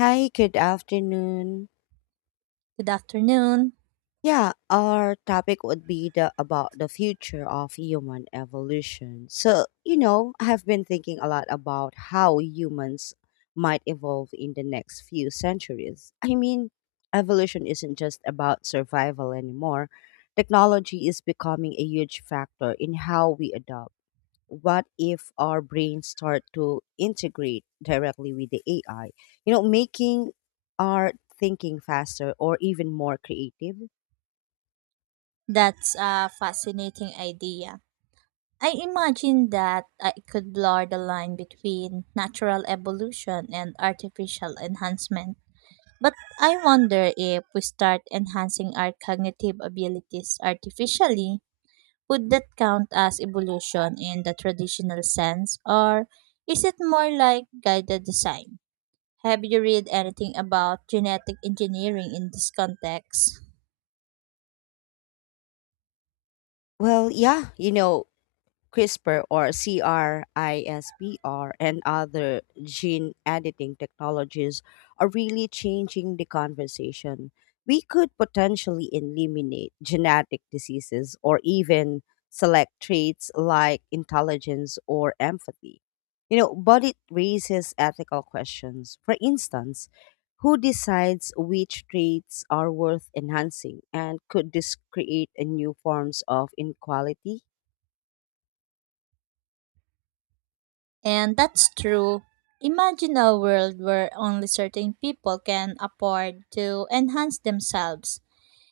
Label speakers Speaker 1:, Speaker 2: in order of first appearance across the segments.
Speaker 1: Hi, good afternoon.
Speaker 2: Good afternoon.
Speaker 1: Yeah, our topic would be the about the future of human evolution. I have been thinking a lot about how humans might evolve in the next few centuries. Evolution isn't just about survival anymore. Technology is becoming a huge factor in how we adopt what if our brains start to integrate directly with the AI? Making our thinking faster or even more creative?
Speaker 2: That's a fascinating idea. I imagine that I could blur the line between natural evolution and artificial enhancement. But I wonder if we start enhancing our cognitive abilities artificially, would that count as evolution in the traditional sense, or is it more like guided design? Have you read anything about genetic engineering in this context?
Speaker 1: Well, yeah, you know, CRISPR or CRISPR and other gene editing technologies are really changing the conversation. We could potentially eliminate genetic diseases or even select traits like intelligence or empathy. You know, but it raises ethical questions. For instance, who decides which traits are worth enhancing and could this create a new forms of inequality?
Speaker 2: And that's true. Imagine a world where only certain people can afford to enhance themselves.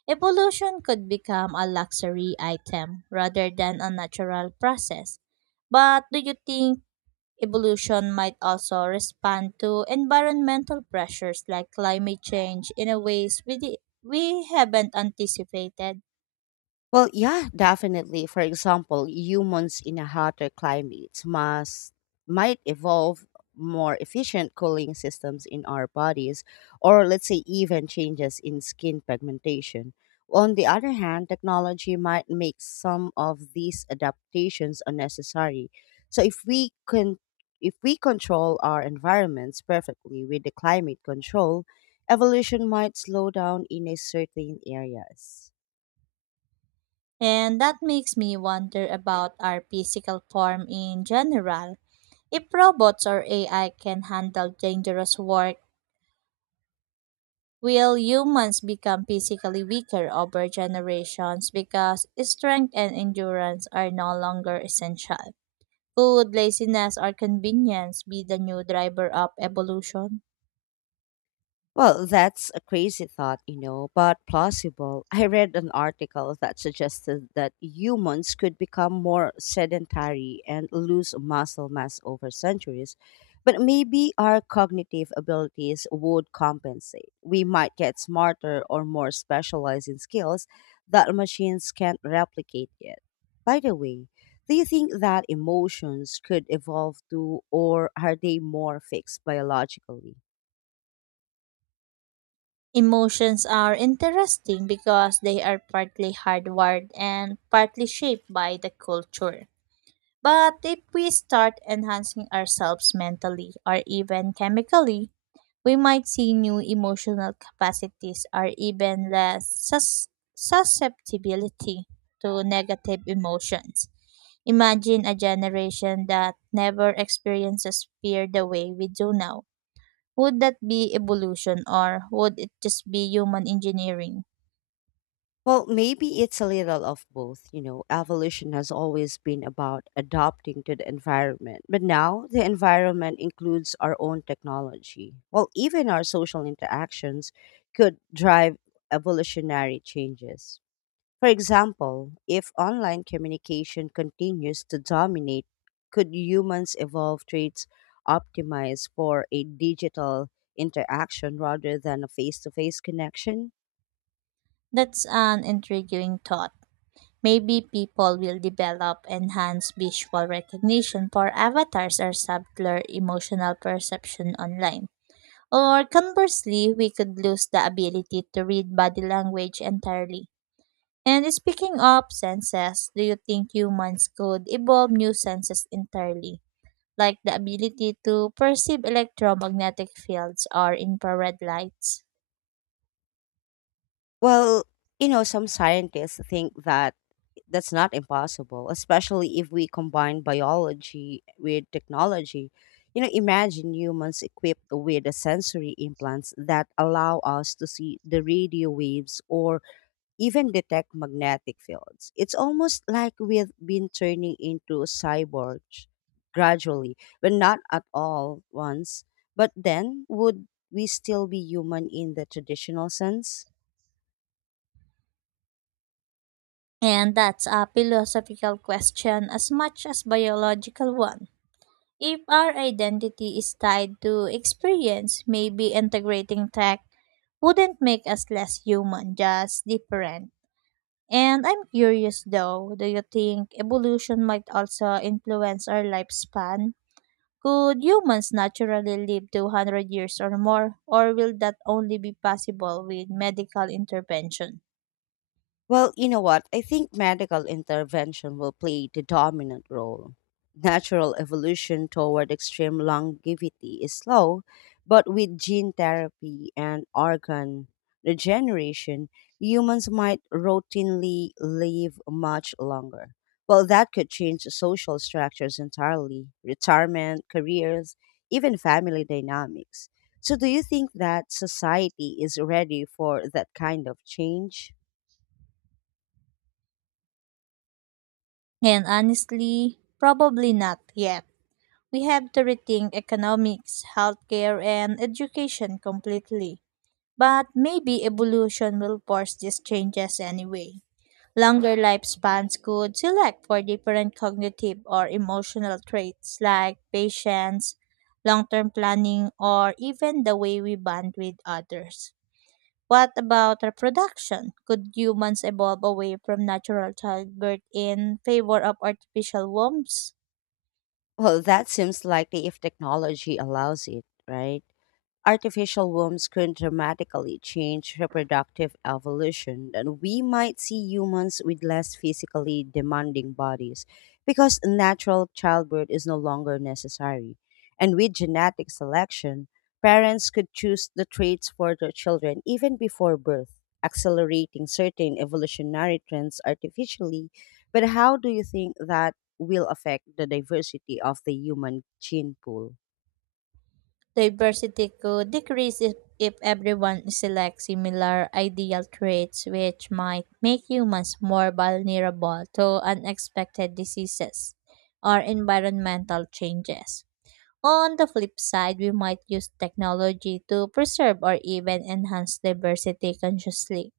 Speaker 2: Evolution could become a luxury item rather than a natural process. But do you think evolution might also respond to environmental pressures like climate change in a ways we haven't anticipated?
Speaker 1: Well, yeah, definitely. For example, humans in a hotter climate must might evolve more efficient cooling systems in our bodies, or let's say even changes in skin pigmentation. On the other hand, technology might make some of these adaptations unnecessary. So if we control our environments perfectly with the climate control, evolution might slow down in a certain areas.
Speaker 2: And that makes me wonder about our physical form in general. If robots or AI can handle dangerous work, will humans become physically weaker over generations because strength and endurance are no longer essential? Could laziness or convenience be the new driver of evolution?
Speaker 1: Well, that's a crazy thought, but plausible. I read an article that suggested that humans could become more sedentary and lose muscle mass over centuries, but maybe our cognitive abilities would compensate. We might get smarter or more specialized in skills that machines can't replicate yet. By the way, do you think that emotions could evolve too, or are they more fixed biologically?
Speaker 2: Emotions are interesting because they are partly hardwired and partly shaped by the culture. But if we start enhancing ourselves mentally or even chemically, we might see new emotional capacities or even less susceptibility to negative emotions. Imagine a generation that never experiences fear the way we do now. Would that be evolution or would it just be human engineering?
Speaker 1: Well, maybe it's a little of both. You know, evolution has always been about adapting to the environment, but now the environment includes our own technology. Well, even our social interactions could drive evolutionary changes. For example, if online communication continues to dominate, could humans evolve traits optimized for a digital interaction rather than a face to face connection?
Speaker 2: That's an intriguing thought. Maybe people will develop enhanced visual recognition for avatars or subtler emotional perception online. Or conversely, we could lose the ability to read body language entirely. And speaking of senses, do you think humans could evolve new senses entirely, like the ability to perceive electromagnetic fields or infrared lights?
Speaker 1: Well, some scientists think that's not impossible, especially if we combine biology with technology. You know, imagine humans equipped with the sensory implants that allow us to see the radio waves or even detect magnetic fields. It's almost like we've been turning into cyborgs gradually, but not at all once. But then, would we still be human in the traditional sense?
Speaker 2: And that's a philosophical question as much as biological one. If our identity is tied to experience, maybe integrating tech wouldn't make us less human, just different. And I'm curious though, do you think evolution might also influence our lifespan? Could humans naturally live to 100 years or more, or will that only be possible with medical intervention?
Speaker 1: Well, you know what? I think medical intervention will play the dominant role. Natural evolution toward extreme longevity is slow, but with gene therapy and organ regeneration, humans might routinely live much longer. Well, that could change social structures entirely, retirement, careers, even family dynamics. So, do you think that society is ready for that kind of change?
Speaker 2: And honestly, probably not yet. We have to rethink economics, healthcare, and education completely. But maybe evolution will force these changes anyway. Longer lifespans could select for different cognitive or emotional traits like patience, long term planning, or even the way we bond with others. What about reproduction? Could humans evolve away from natural childbirth in favor of artificial wombs?
Speaker 1: Well, that seems likely if technology allows it, right? Artificial wombs could dramatically change reproductive evolution, and we might see humans with less physically demanding bodies because natural childbirth is no longer necessary. And with genetic selection, parents could choose the traits for their children even before birth, accelerating certain evolutionary trends artificially. But how do you think that will affect the diversity of the human gene pool?
Speaker 2: Diversity could decrease if everyone selects similar ideal traits, which might make humans more vulnerable to unexpected diseases or environmental changes. On the flip side, we might use technology to preserve or even enhance diversity consciously.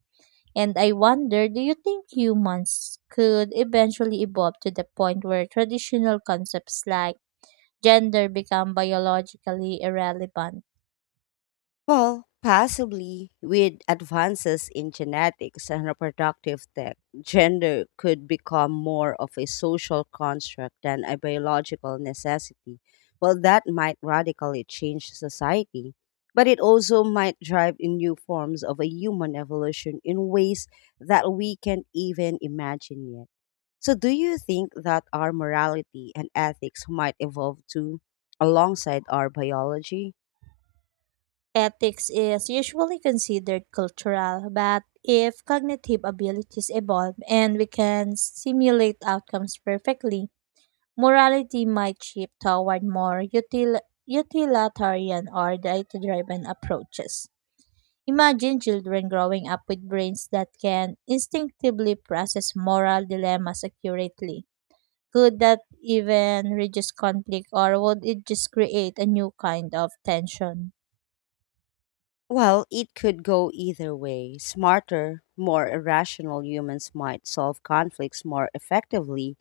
Speaker 2: And I wonder, do you think humans could eventually evolve to the point where traditional concepts like gender become biologically irrelevant?
Speaker 1: Well, possibly with advances in genetics and reproductive tech, gender could become more of a social construct than a biological necessity. Well, that might radically change society, but it also might drive in new forms of a human evolution in ways that we can't even imagine yet. So, do you think that our morality and ethics might evolve too alongside our biology?
Speaker 2: Ethics is usually considered cultural, but if cognitive abilities evolve and we can simulate outcomes perfectly, morality might shift toward more utilitarian or data driven approaches. Imagine children growing up with brains that can instinctively process moral dilemmas accurately. Could that even reduce conflict, or would it just create a new kind of tension?
Speaker 1: Well, it could go either way. Smarter, more irrational humans might solve conflicts more effectively,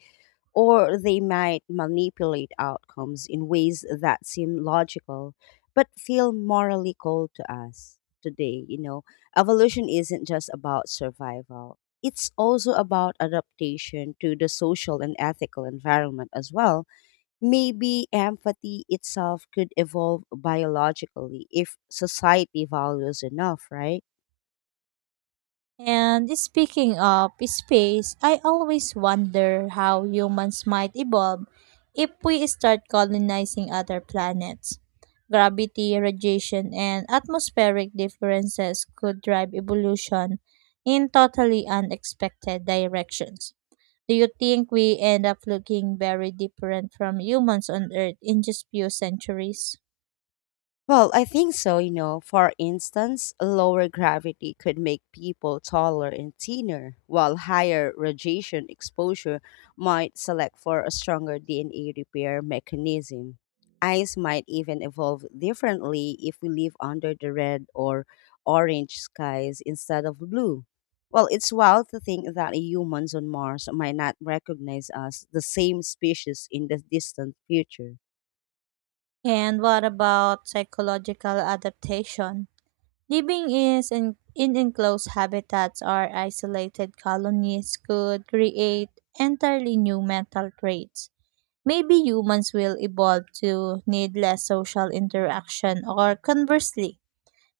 Speaker 1: or they might manipulate outcomes in ways that seem logical but feel morally cold to us today. You know, evolution isn't just about survival, it's also about adaptation to the social and ethical environment as well. Maybe empathy itself could evolve biologically if society values enough, right?
Speaker 2: And speaking of space, I always wonder how humans might evolve if we start colonizing other planets. Gravity, radiation, and atmospheric differences could drive evolution in totally unexpected directions. Do you think we end up looking very different from humans on Earth in just few centuries?
Speaker 1: Well, I think so, you know. For instance, lower gravity could make people taller and thinner, while higher radiation exposure might select for a stronger DNA repair mechanism. Eyes might even evolve differently if we live under the red or orange skies instead of blue. Well, it's wild to think that humans on Mars might not recognize us, the same species, in the distant future.
Speaker 2: And what about psychological adaptation? Living is in enclosed habitats or isolated colonies could create entirely new mental traits. Maybe humans will evolve to need less social interaction or conversely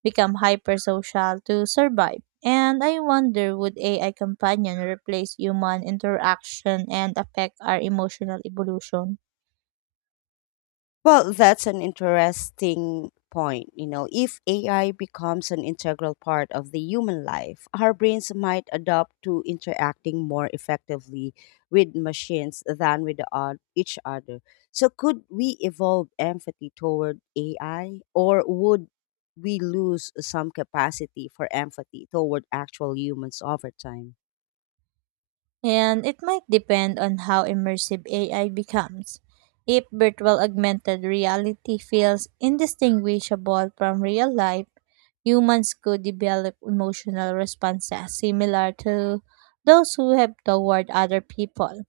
Speaker 2: become hypersocial to survive. And I wonder, would AI companion replace human interaction and affect our emotional evolution?
Speaker 1: Well, that's an interesting point. You know, if AI becomes an integral part of the human life, our brains might adapt to interacting more effectively with machines than with each other. So, could we evolve empathy toward AI, or would we lose some capacity for empathy toward actual humans over time?
Speaker 2: And it might depend on how immersive AI becomes. If virtual augmented reality feels indistinguishable from real life, humans could develop emotional responses similar to those who have toward other people.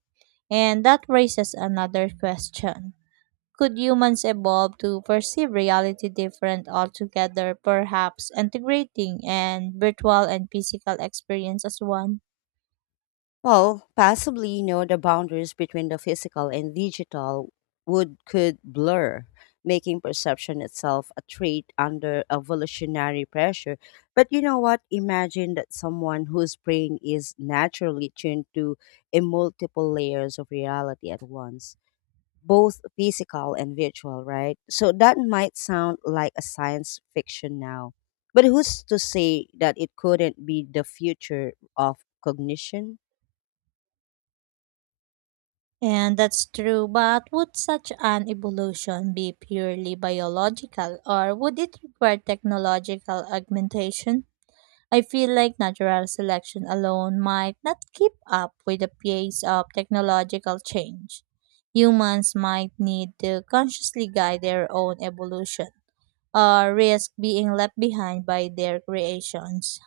Speaker 2: And that raises another question. Could humans evolve to perceive reality different altogether, perhaps integrating and virtual and physical experience as one?
Speaker 1: The boundaries between the physical and digital would could blur, making perception itself a trait under evolutionary pressure. But you know what? Imagine that someone whose brain is naturally tuned to a multiple layers of reality at once, both physical and virtual, right? So that might sound like a science fiction now. But who's to say that it couldn't be the future of cognition?
Speaker 2: And that's true, but would such an evolution be purely biological or would it require technological augmentation? I feel like natural selection alone might not keep up with the pace of technological change. Humans might need to consciously guide their own evolution or risk being left behind by their creations.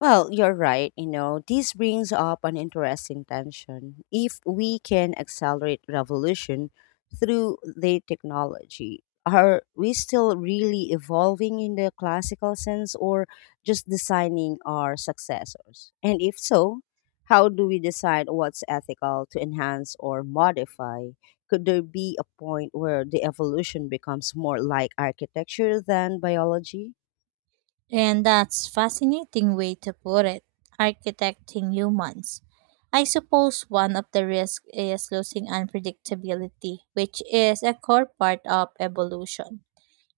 Speaker 1: Well, you're right. You know, this brings up an interesting tension. If we can accelerate revolution through the technology, are we still really evolving in the classical sense or just designing our successors? And if so, how do we decide what's ethical to enhance or modify? Could there be a point where the evolution becomes more like architecture than biology?
Speaker 2: And that's fascinating way to put it, architecting humans. I suppose one of the risks is losing unpredictability, which is a core part of evolution.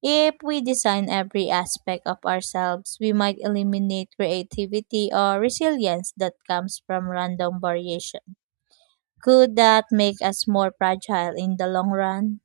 Speaker 2: If we design every aspect of ourselves, we might eliminate creativity or resilience that comes from random variation. Could that make us more fragile in the long run?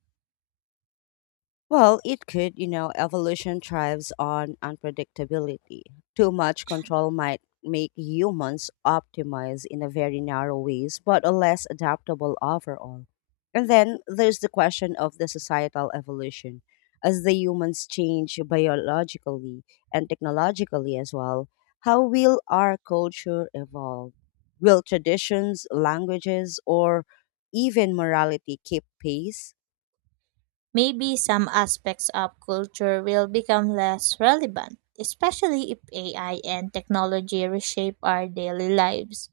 Speaker 1: Well, it could, you know, evolution thrives on unpredictability. Too much control might make humans optimize in a very narrow ways, but are less adaptable overall. And then there's the question of the societal evolution. As the humans change biologically and technologically as well, how will our culture evolve? Will traditions, languages, or even morality keep pace?
Speaker 2: Maybe some aspects of culture will become less relevant, especially if AI and technology reshape our daily lives.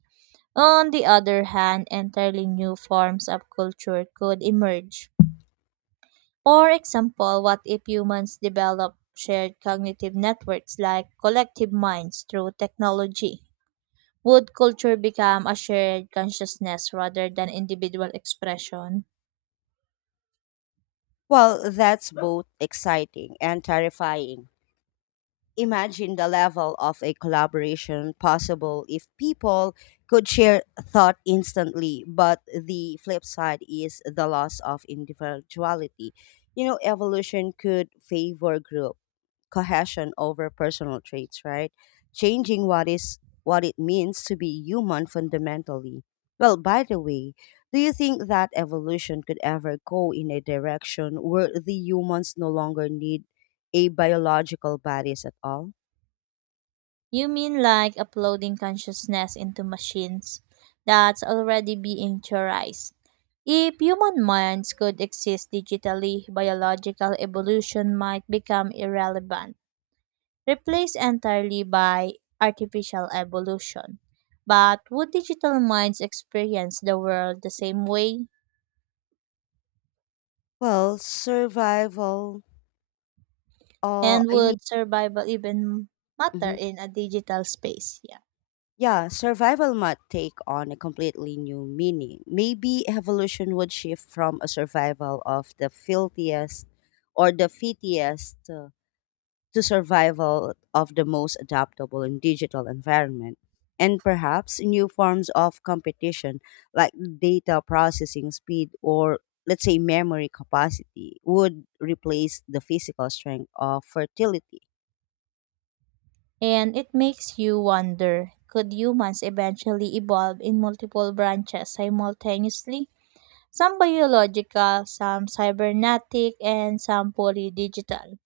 Speaker 2: On the other hand, entirely new forms of culture could emerge. For example, what if humans develop shared cognitive networks like collective minds through technology? Would culture become a shared consciousness rather than individual expression?
Speaker 1: Well, that's both exciting and terrifying. Imagine the level of a collaboration possible if people could share thought instantly, but the flip side is the loss of individuality. You know, evolution could favor group cohesion over personal traits, right? Changing what is what it means to be human fundamentally. Well, by the way, do you think that evolution could ever go in a direction where the humans no longer need a biological bodies at all?
Speaker 2: You mean like uploading consciousness into machines that's already being theorized? If human minds could exist digitally, biological evolution might become irrelevant, replaced entirely by artificial evolution. But would digital minds experience the world the same way?
Speaker 1: Well, survival,
Speaker 2: And
Speaker 1: I mean,
Speaker 2: would survival even matter
Speaker 1: mhm.
Speaker 2: in a digital space? Yeah.
Speaker 1: Yeah, survival might take on a completely new meaning. Maybe evolution would shift from a survival of the filthiest or the fittest to survival of the most adaptable in digital environment and perhaps new forms of competition like data processing speed or let's say memory capacity would replace the physical strength of fertility.
Speaker 2: And it makes you wonder, could humans eventually evolve in multiple branches simultaneously? Some biological, some cybernetic, and some fully digital.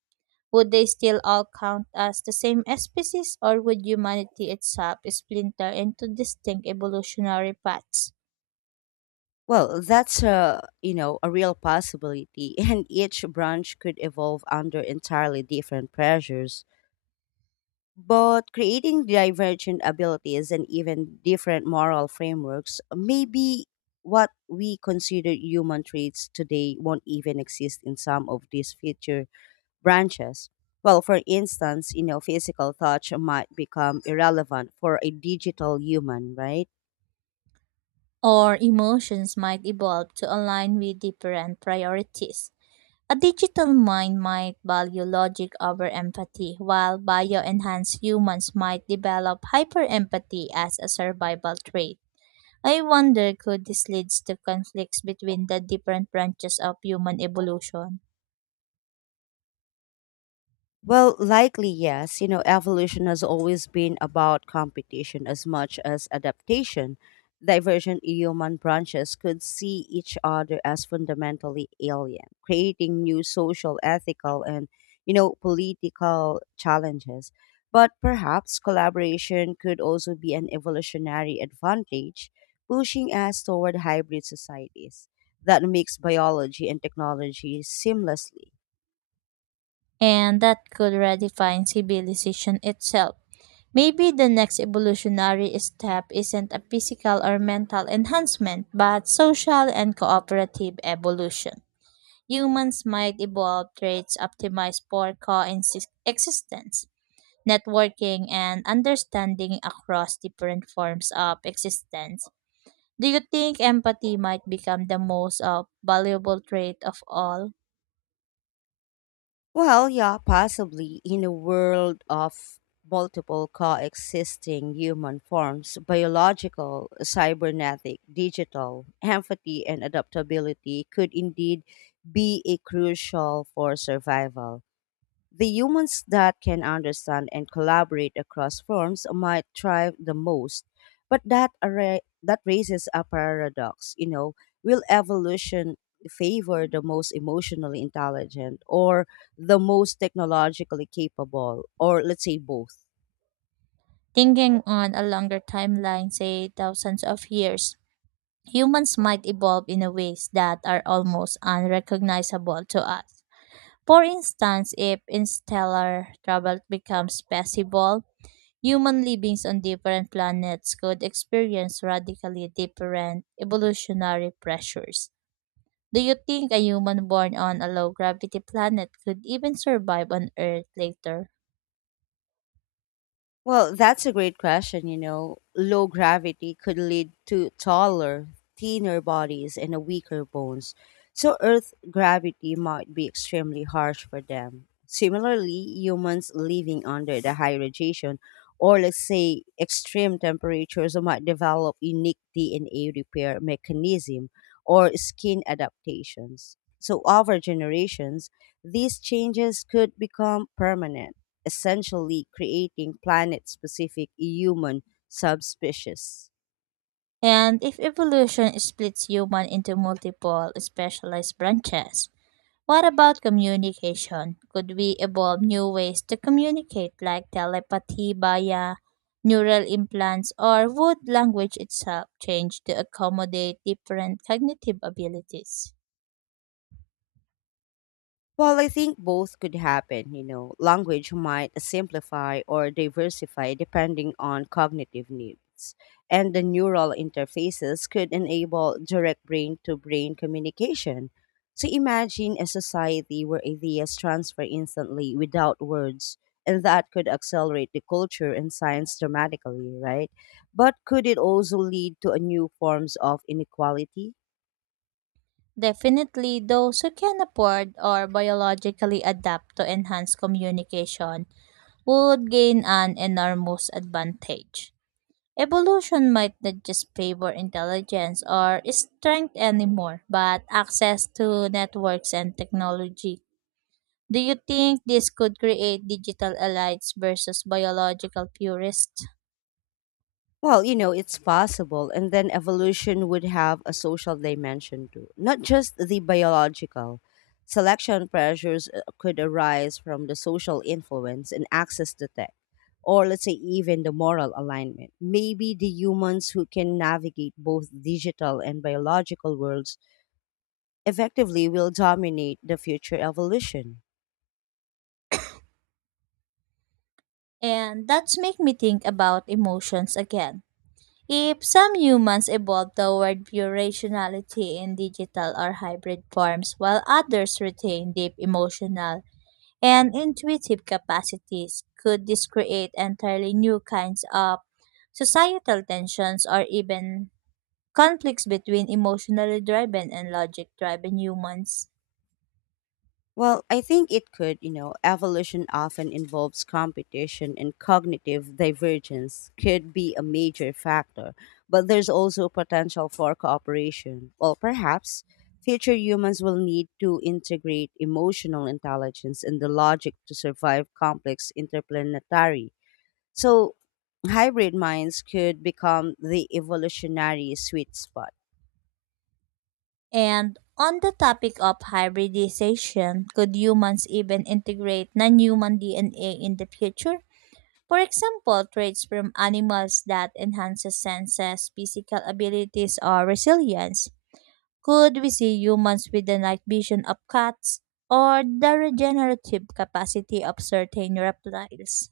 Speaker 2: Would they still all count as the same species, or would humanity itself splinter into distinct evolutionary paths?
Speaker 1: Well that's a you know a real possibility. And each branch could evolve under entirely different pressures, but creating divergent abilities and even different moral frameworks, maybe what we consider human traits today won't even exist in some of these future branches. Well, for instance, you know, physical touch might become irrelevant for a digital human, right?
Speaker 2: Or emotions might evolve to align with different priorities? A digital mind might value logic over empathy, while bio-enhanced humans might develop hyper-empathy as a survival trait. I wonder, could this lead to conflicts between the different branches of human evolution,
Speaker 1: Well, likely yes. You know, evolution has always been about competition as much as adaptation. Divergent human branches could see each other as fundamentally alien, creating new social, ethical, and political challenges. But perhaps collaboration could also be an evolutionary advantage, pushing us toward hybrid societies that mix biology and technology seamlessly.
Speaker 2: and that could redefine civilization itself. Maybe the next evolutionary step isn't a physical or mental enhancement, but social and cooperative evolution. Humans might evolve traits optimized for coexistence, networking, and understanding across different forms of existence. Do you think empathy might become the most valuable trait of all?
Speaker 1: Well, yeah, possibly. In a world of multiple coexisting human forms, biological, cybernetic, digital, empathy, and adaptability could indeed be a crucial for survival. The humans that can understand and collaborate across forms might thrive the most. But that raises a paradox, will evolution favor the most emotionally intelligent or the most technologically capable or let's say both?
Speaker 2: Thinking on a longer timeline, say thousands of years, humans might evolve in a ways that are almost unrecognizable to us. For instance, if interstellar travel becomes possible, human livings on different planets could experience radically different evolutionary pressures. Do you think a human born on a low gravity planet could even survive on Earth later?
Speaker 1: Well, that's a great question. You know, low gravity could lead to taller, thinner bodies and a weaker bones. So, Earth gravity might be extremely harsh for them. Similarly, humans living under the high radiation or, let's say, extreme temperatures might develop unique DNA repair mechanism or skin adaptations. So, over generations, these changes could become permanent essentially creating planet specific human subspecies.
Speaker 2: And if evolution splits human into multiple specialized branches, what about communication? Could we evolve new ways to communicate, like telepathy via neural implants, or would language itself change to accommodate different cognitive abilities?
Speaker 1: Well, I think both could happen. You know, language might simplify or diversify depending on cognitive needs. And the neural interfaces could enable direct brain to brain communication. So imagine a society where ideas transfer instantly without words, and that could accelerate the culture and science dramatically, right? But could it also lead to a new forms of inequality?
Speaker 2: Definitely, those who can afford or biologically adapt to enhance communication would gain an enormous advantage. Evolution might not just favor intelligence or strength anymore, but access to networks and technology. Do you think this could create digital allies versus biological purists?
Speaker 1: It's possible. And then evolution would have a social dimension too, not just the biological. Selection pressures could arise from the social influence and access to tech, or let's say even the moral alignment. Maybe the humans who can navigate both digital and biological worlds effectively will dominate the future evolution.
Speaker 2: And that's make me think about emotions again. If some humans evolve toward pure rationality in digital or hybrid forms, while others retain deep emotional and intuitive capacities. Could this create entirely new kinds of societal tensions or even conflicts between emotionally driven and logic driven humans?
Speaker 1: Well, I think it could, you know, evolution often involves competition and cognitive divergence could be a major factor, but there's also potential for cooperation. Well, perhaps future humans will need to integrate emotional intelligence and the logic to survive complex interplanetary. So, hybrid minds could become the evolutionary sweet spot.
Speaker 2: And on the topic of hybridization, could humans even integrate non human DNA in the future? For example, traits from animals that enhances senses, physical abilities, or resilience. Could we see humans with the night vision of cats or the regenerative capacity of certain reptiles?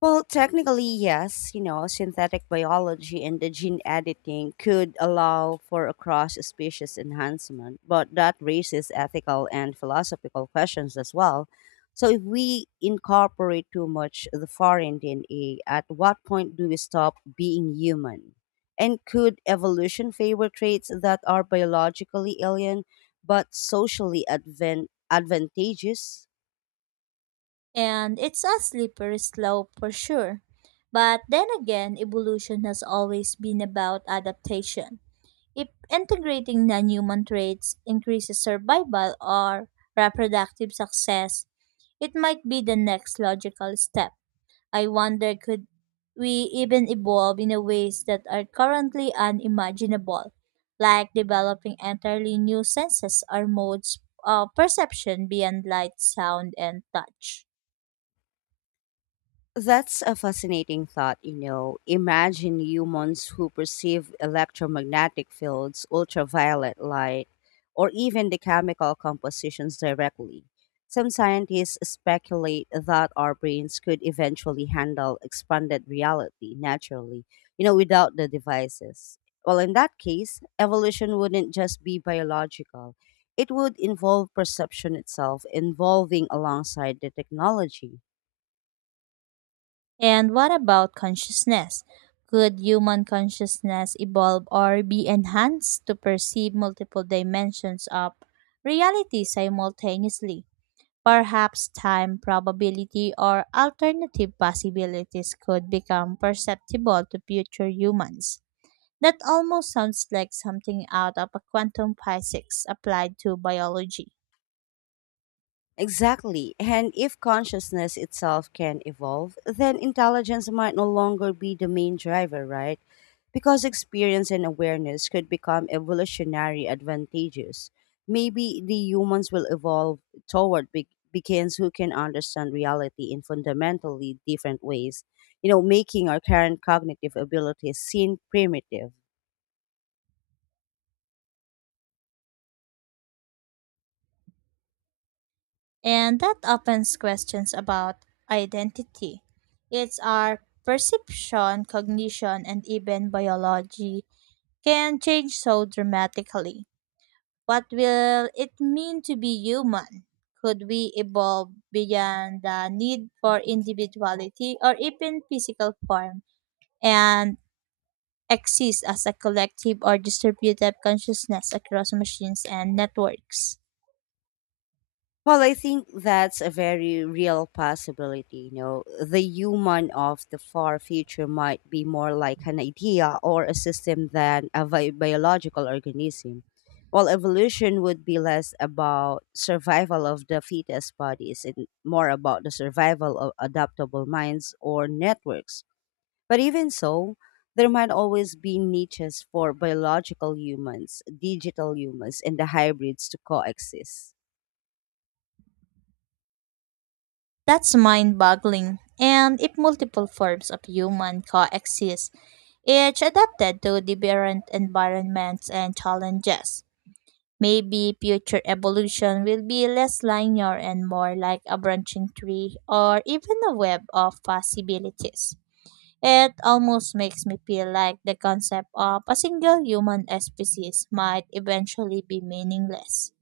Speaker 1: Well, technically, yes. You know, synthetic biology and the gene editing could allow for a cross species enhancement, but that raises ethical and philosophical questions as well. So, if we incorporate too much the foreign DNA, at what point do we stop being human? And could evolution favor traits that are biologically alien but socially advantageous?
Speaker 2: And it's a slippery slope for sure. But then again, evolution has always been about adaptation. If integrating non human traits increases survival or reproductive success, it might be the next logical step. I wonder, could we even evolve in a ways that are currently unimaginable, like developing entirely new senses or modes of perception beyond light, sound, and touch.
Speaker 1: That's a fascinating thought, imagine humans who perceive electromagnetic fields, ultraviolet light, or even the chemical compositions directly. Some scientists speculate that our brains could eventually handle expanded reality naturally, without the devices. Well, in that case, evolution wouldn't just be biological, it would involve perception itself, evolving alongside the technology.
Speaker 2: And what about consciousness? Could human consciousness evolve or be enhanced to perceive multiple dimensions of reality simultaneously? Perhaps time, probability, or alternative possibilities could become perceptible to future humans. That almost sounds like something out of a quantum physics applied to biology.
Speaker 1: Exactly. And if consciousness itself can evolve, then intelligence might no longer be the main driver, right? Because experience and awareness could become evolutionary advantageous. Maybe the humans will evolve toward beings who can understand reality in fundamentally different ways, making our current cognitive abilities seem primitive.
Speaker 2: And that opens questions about identity. It's our perception, cognition, and even biology can change so dramatically. What will it mean to be human? Could we evolve beyond the need for individuality or even physical form and exist as a collective or distributed consciousness across machines and networks?
Speaker 1: Well, I think that's a very real possibility. You know, the human of the far future might be more like an idea or a system than a biological organism. While evolution would be less about survival of the fetus bodies and more about the survival of adaptable minds or networks. But even so, there might always be niches for biological humans, digital humans, and the hybrids to coexist.
Speaker 2: That's mind boggling. And if multiple forms of human coexist, each adapted to different environments and challenges, maybe future evolution will be less linear and more like a branching tree or even a web of possibilities. It almost makes me feel like the concept of a single human species might eventually be meaningless.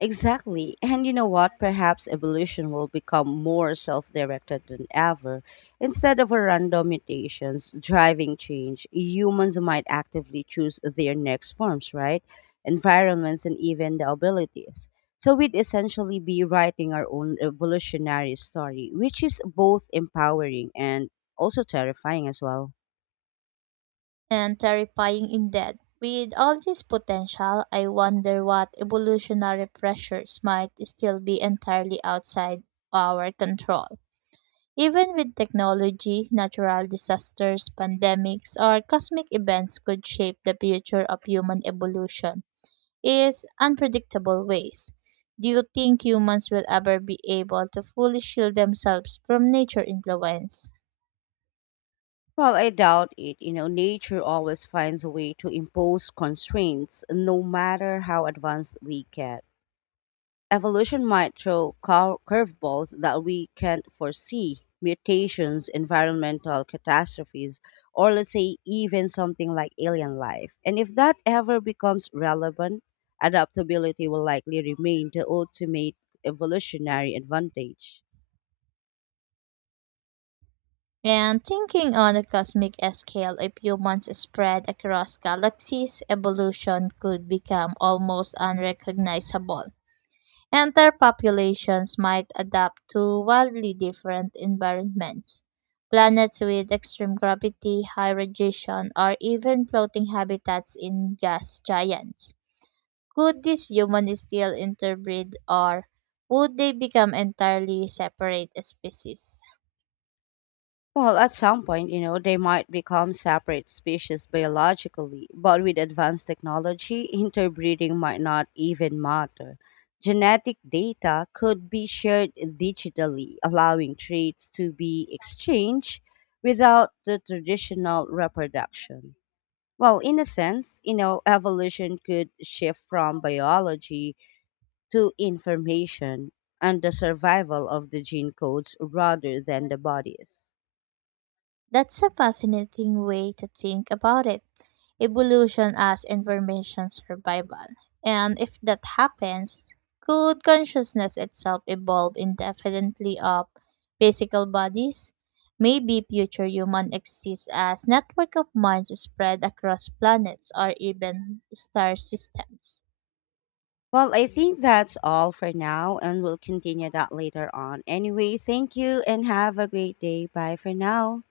Speaker 1: Exactly. And you know what? Perhaps evolution will become more self directed than ever. Instead of random mutations driving change, humans might actively choose their next forms, right? Environments and even the abilities. So we'd essentially be writing our own evolutionary story, which is both empowering and also terrifying as well.
Speaker 2: And terrifying in death. With all this potential, I wonder what evolutionary pressures might still be entirely outside our control. Even with technology, natural disasters, pandemics, or cosmic events could shape the future of human evolution in unpredictable ways. Do you think humans will ever be able to fully shield themselves from nature influence?
Speaker 1: Well, I doubt it. You know, nature always finds a way to impose constraints, no matter how advanced we get. Evolution might throw curveballs that we can't foresee mutations, environmental catastrophes, or let's say even something like alien life. And if that ever becomes relevant, adaptability will likely remain the ultimate evolutionary advantage.
Speaker 2: And thinking on a cosmic scale, if humans spread across galaxies, evolution could become almost unrecognizable, and their populations might adapt to wildly different environments. Planets with extreme gravity, high radiation, or even floating habitats in gas giants. Could these humans still interbreed, or would they become entirely separate species?
Speaker 1: Well, at some point, you know, they might become separate species biologically, but with advanced technology, interbreeding might not even matter. Genetic data could be shared digitally, allowing traits to be exchanged without the traditional reproduction. Well, in a sense, you know, evolution could shift from biology to information and the survival of the gene codes rather than the bodies.
Speaker 2: That's a fascinating way to think about it. Evolution as information survival. And if that happens, could consciousness itself evolve indefinitely of physical bodies? Maybe future human exists as network of minds spread across planets or even star systems.
Speaker 1: Well, I think that's all for now, and we'll continue that later on. Anyway, thank you and have a great day. Bye for now.